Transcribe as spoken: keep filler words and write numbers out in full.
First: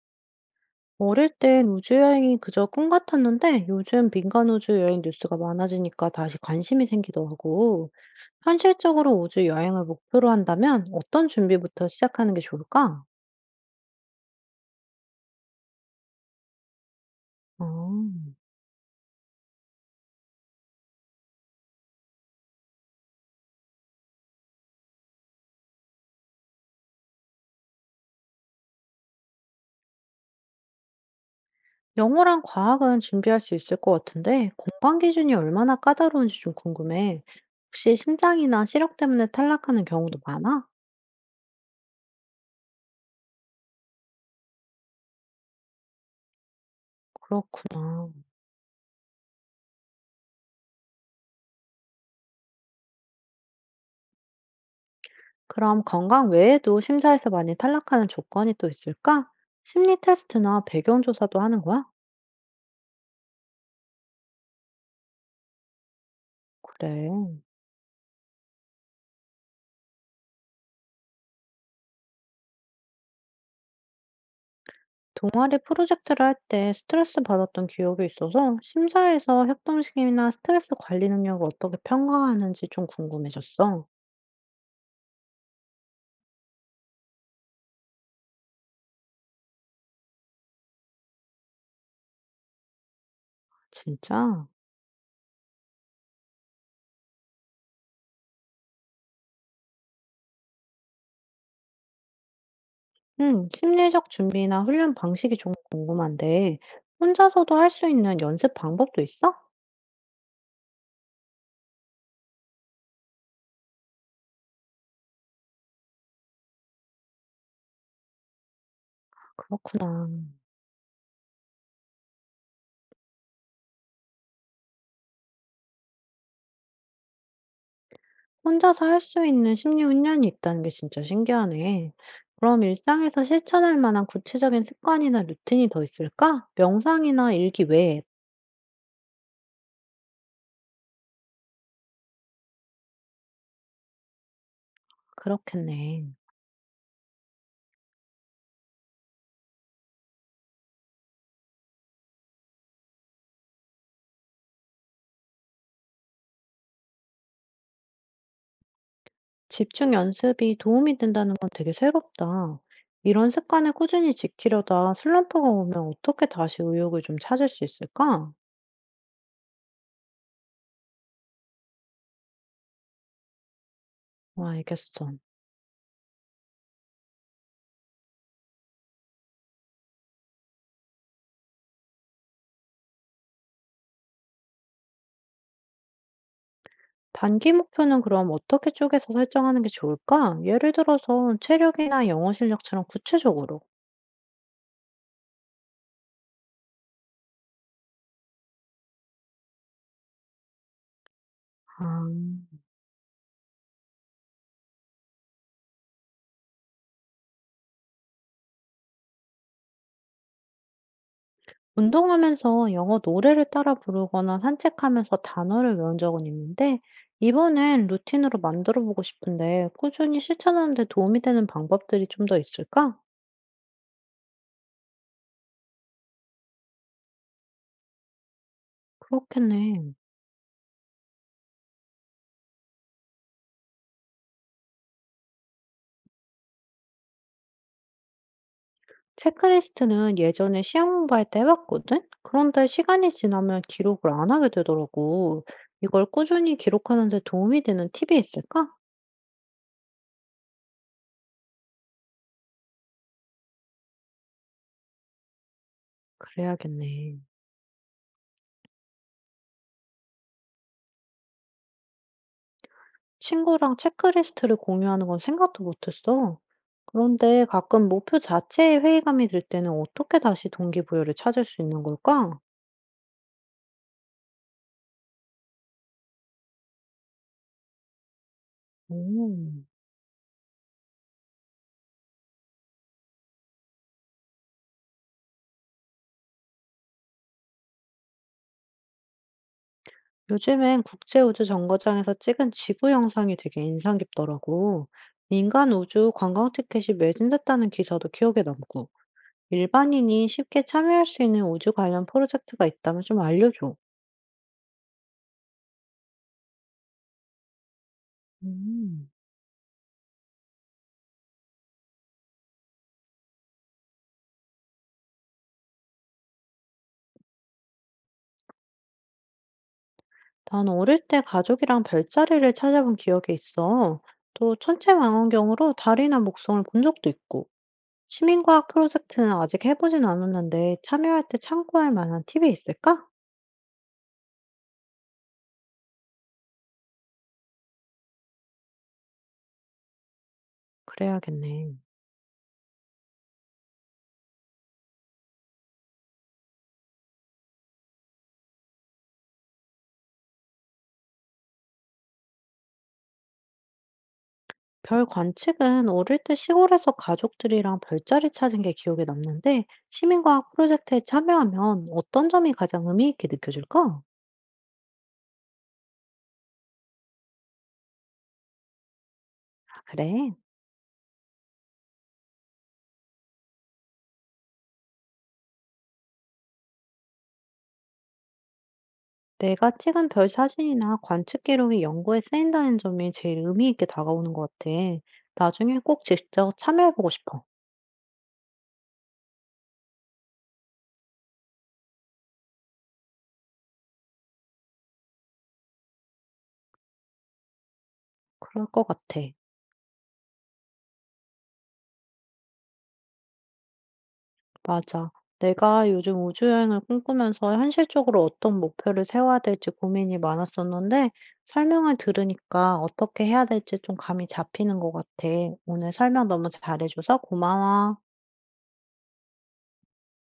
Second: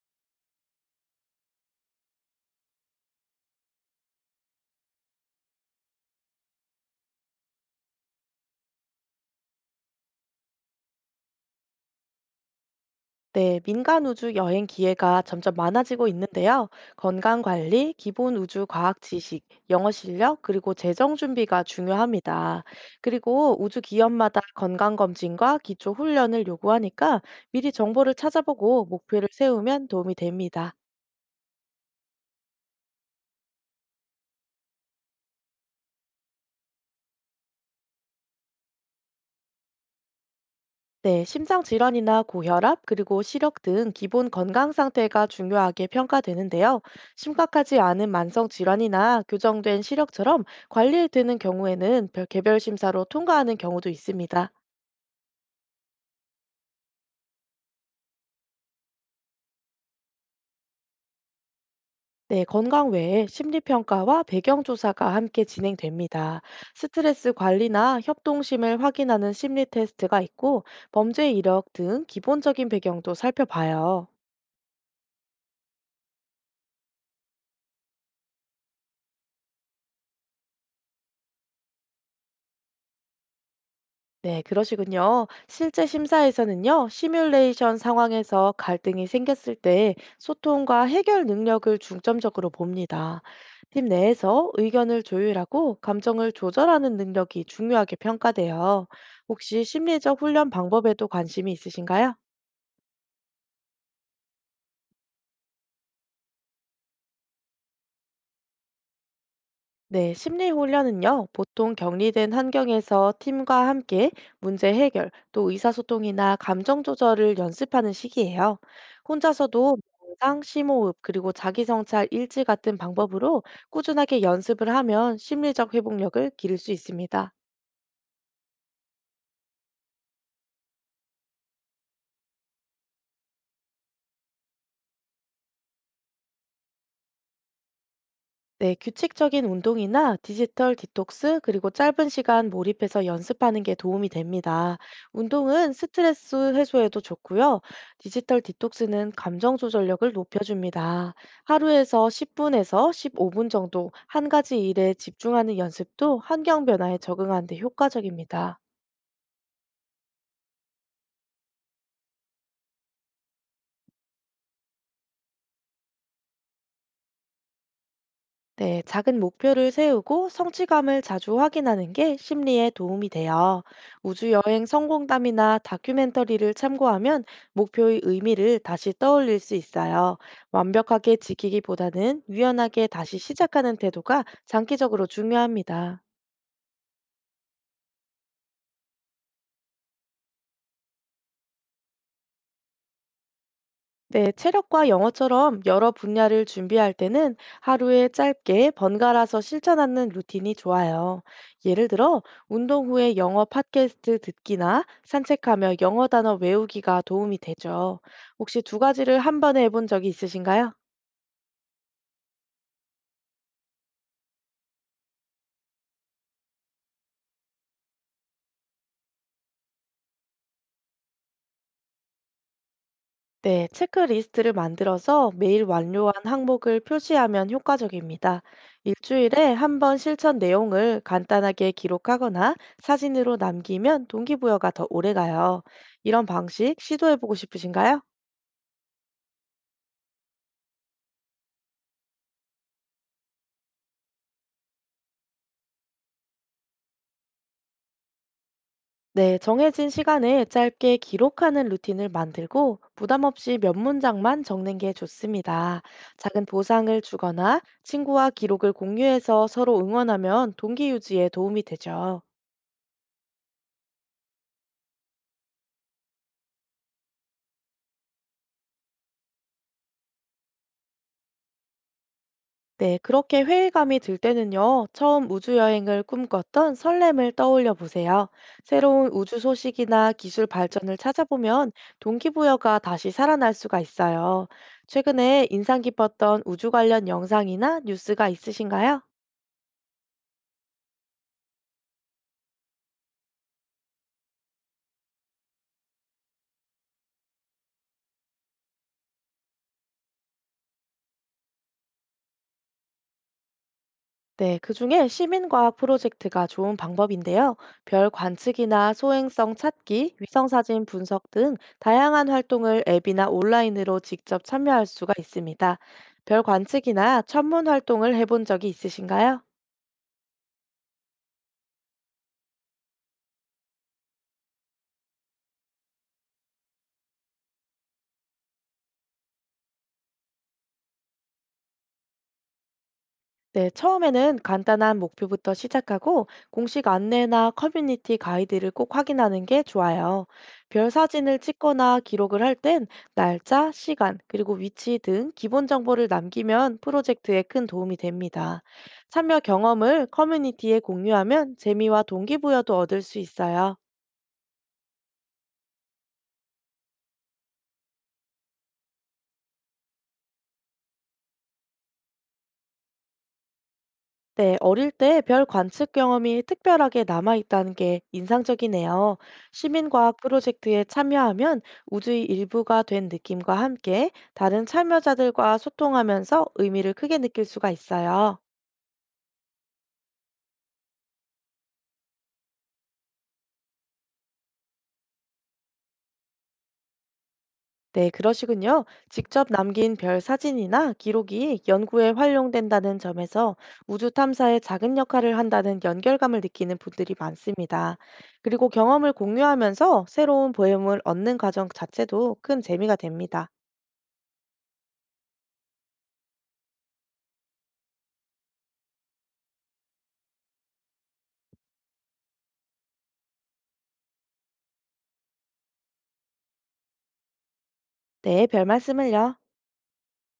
어릴 땐 우주여행이 그저 꿈 같았는데 요즘 민간 우주 여행 뉴스가 많아지니까 다시 관심이 생기더라고. 현실적으로 우주 여행을 목표로 한다면 어떤 준비부터 시작하는 게 좋을까? 네, 민간 우주 여행 기회가 점점 많아지고 있는데요. 건강 관리, 기본 음, 우주 과학 지식, 영어 실력, 그리고 재정 준비가 중요합니다. 그리고 우주 기업마다 건강 검진과 기초 훈련을 요구하니까 미리 정보를 찾아보고 목표를 세우면 도움이 됩니다. 영어랑 과학은 준비할 수 있을 것 같은데 공강 기준이 얼마나 까다로운지 좀 궁금해. 혹시 심장이나 시력 때문에 탈락하는 경우도 많아? 네, 심장 질환이나 고혈압, 그리고 시력 등 기본 건강 상태가 중요하게 평가되는데요. 심각하지 않은 그렇구나. 만성 질환이나 교정된 시력처럼 관리되는 경우에는 별- 개별 심사로 통과하는 경우도 있습니다. 그럼 건강 외에도 심사에서 많이 탈락하는 조건이 또 있을까? 심리 테스트나 배경 조사도 하는 거야? 네, 건강 외에 심리평가와 배경조사가 함께 진행됩니다. 그래. 스트레스 관리나 협동심을 확인하는 심리 테스트가 있고, 범죄 이력 등 기본적인 배경도 살펴봐요. 동아리 프로젝트를 할 때 스트레스 받았던 기억이 있어서 심사에서 협동심이나 스트레스 관리 능력을 어떻게 평가하는지 좀 궁금해졌어. 네, 그러시군요. 실제 심사에서는요, 시뮬레이션 상황에서 갈등이 생겼을 때 소통과 해결 능력을 중점적으로 봅니다. 팀 진짜? 내에서 의견을 조율하고 감정을 조절하는 능력이 중요하게 평가돼요. 혹시 심리적 훈련 방법에도 관심이 있으신가요? 응, 심리적 준비나 훈련 방식이 좀 궁금한데, 혼자서도 할 수 있는 연습 방법도 있어? 네, 심리 훈련은요, 보통 격리된 환경에서 팀과 함께 문제 해결, 또 의사소통이나 감정 조절을 연습하는 시기예요. 혼자서도 그렇구나. 명상, 심호흡, 그리고 자기성찰 일지 같은 방법으로 꾸준하게 연습을 하면 심리적 회복력을 기를 수 있습니다. 혼자서 할 수 있는 심리 훈련이 있다는 게 진짜 신기하네. 그럼 일상에서 실천할 만한 구체적인 습관이나 루틴이 더 있을까? 명상이나 일기 외에. 네, 규칙적인 운동이나 디지털 디톡스, 그리고 짧은 시간 몰입해서 연습하는 게 도움이 됩니다. 운동은 그렇겠네. 스트레스 해소에도 좋고요. 디지털 디톡스는 감정 조절력을 높여줍니다. 하루에서 십 분에서 십오 분 정도 한 가지 일에 집중하는 연습도 환경 변화에 적응하는 데 효과적입니다. 집중 연습이 도움이 된다는 건 되게 새롭다. 이런 습관을 꾸준히 지키려다 슬럼프가 오면 어떻게 다시 의욕을 좀 찾을 수 있을까? 네, 작은 목표를 세우고 성취감을 자주 확인하는 게 심리에 도움이 돼요. 우주 아, 여행 알겠어. 성공담이나 다큐멘터리를 참고하면 목표의 의미를 다시 떠올릴 수 있어요. 완벽하게 지키기보다는 유연하게 다시 시작하는 태도가 장기적으로 중요합니다. 단기 목표는 그럼 어떻게 쪼개서 설정하는 게 좋을까? 예를 들어서 체력이나 영어 실력처럼 구체적으로. 네, 체력과 영어처럼 여러 분야를 준비할 때는 하루에 짧게 번갈아서 실천하는 루틴이 좋아요. 예를 아, 들어, 운동 후에 영어 팟캐스트 듣기나 산책하며 영어 단어 외우기가 도움이 되죠. 혹시 두 가지를 한 번에 해본 적이 있으신가요? 운동하면서 영어 노래를 따라 부르거나 산책하면서 단어를 외운 적은 있는데, 이번엔 루틴으로 만들어 보고 싶은데, 꾸준히 실천하는 데 도움이 되는 방법들이 좀 더 있을까? 네, 체크리스트를 만들어서 매일 완료한 항목을 표시하면 효과적입니다. 일주일에 한 그렇겠네. 번 실천 내용을 간단하게 기록하거나 사진으로 남기면 동기부여가 더 오래가요. 이런 방식 시도해보고 싶으신가요? 체크리스트는 예전에 시험 공부할 때 해봤거든? 그런데 시간이 지나면 기록을 안 하게 되더라고. 이걸 꾸준히 기록하는 데 도움이 되는 팁이 있을까? 네, 정해진 시간에 짧게 기록하는 루틴을 만들고 부담 없이 몇 문장만 적는 게 좋습니다. 작은 보상을 그래야겠네. 주거나 친구와 기록을 공유해서 서로 응원하면 동기 유지에 도움이 되죠. 친구랑 체크리스트를 공유하는 건 생각도 못했어. 그런데 가끔 목표 자체에 회의감이 들 때는 어떻게 다시 동기부여를 찾을 수 있는 걸까? 네, 그렇게 회의감이 들 때는요, 처음 우주여행을 꿈꿨던 설렘을 떠올려 보세요. 새로운 우주 오. 소식이나 기술 발전을 찾아보면 동기부여가 다시 살아날 수가 있어요. 최근에 인상 깊었던 우주 관련 영상이나 뉴스가 있으신가요? 요즘엔 국제우주정거장에서 찍은 지구 영상이 되게 인상 깊더라고. 민간 우주 관광 티켓이 매진됐다는 기사도 기억에 남고, 일반인이 쉽게 참여할 수 있는 우주 관련 프로젝트가 있다면 좀 알려줘. 네, 그중에 시민과학 프로젝트가 좋은 방법인데요. 별 관측이나 음, 소행성 찾기, 위성사진 분석 등 다양한 활동을 앱이나 온라인으로 직접 참여할 수가 있습니다. 별 관측이나 천문 활동을 해본 적이 있으신가요? 난 어릴 때 가족이랑 별자리를 찾아본 기억이 있어. 또 천체망원경으로 달이나 목성을 본 적도 있고, 시민과학 프로젝트는 아직 해보진 않았는데 참여할 때 참고할 만한 팁이 있을까? 네, 처음에는 간단한 목표부터 시작하고 공식 안내나 커뮤니티 가이드를 꼭 확인하는 게 좋아요. 별 사진을 그래야겠네. 찍거나 기록을 할 땐 날짜, 시간, 그리고 위치 등 기본 정보를 남기면 프로젝트에 큰 도움이 됩니다. 참여 경험을 커뮤니티에 공유하면 재미와 동기부여도 얻을 수 있어요. 별 관측은 어릴 때 시골에서 가족들이랑 별자리 찾은 게 기억에 남는데 시민과학 프로젝트에 참여하면 어떤 점이 가장 의미 있게 느껴질까? 네, 어릴 때 별 관측 경험이 특별하게 남아있다는 게 인상적이네요. 아, 시민과학 그래. 프로젝트에 참여하면 우주의 일부가 된 느낌과 함께 다른 참여자들과 소통하면서 의미를 크게 느낄 수가 있어요. 내가 찍은 별 사진이나 관측 기록이 연구에 쓰인다는 점이 제일 의미 있게 다가오는 것 같아. 나중에 꼭 직접 참여해보고 싶어. 네, 그러시군요. 직접 남긴 별 사진이나 기록이 연구에 활용된다는 점에서 우주 탐사에 작은 역할을 한다는 연결감을 느끼는 분들이 많습니다. 그럴 그리고 것 경험을 같아. 공유하면서 새로운 보험을 얻는 과정 자체도 큰 재미가 됩니다. 맞아. 내가 요즘 우주여행을 꿈꾸면서 현실적으로 어떤 목표를 세워야 될지 고민이 많았었는데, 설명을 들으니까 어떻게 해야 될지 좀 감이 잡히는 것 같아. 오늘 설명 너무 잘해줘서 고마워. 네, 별 말씀을요.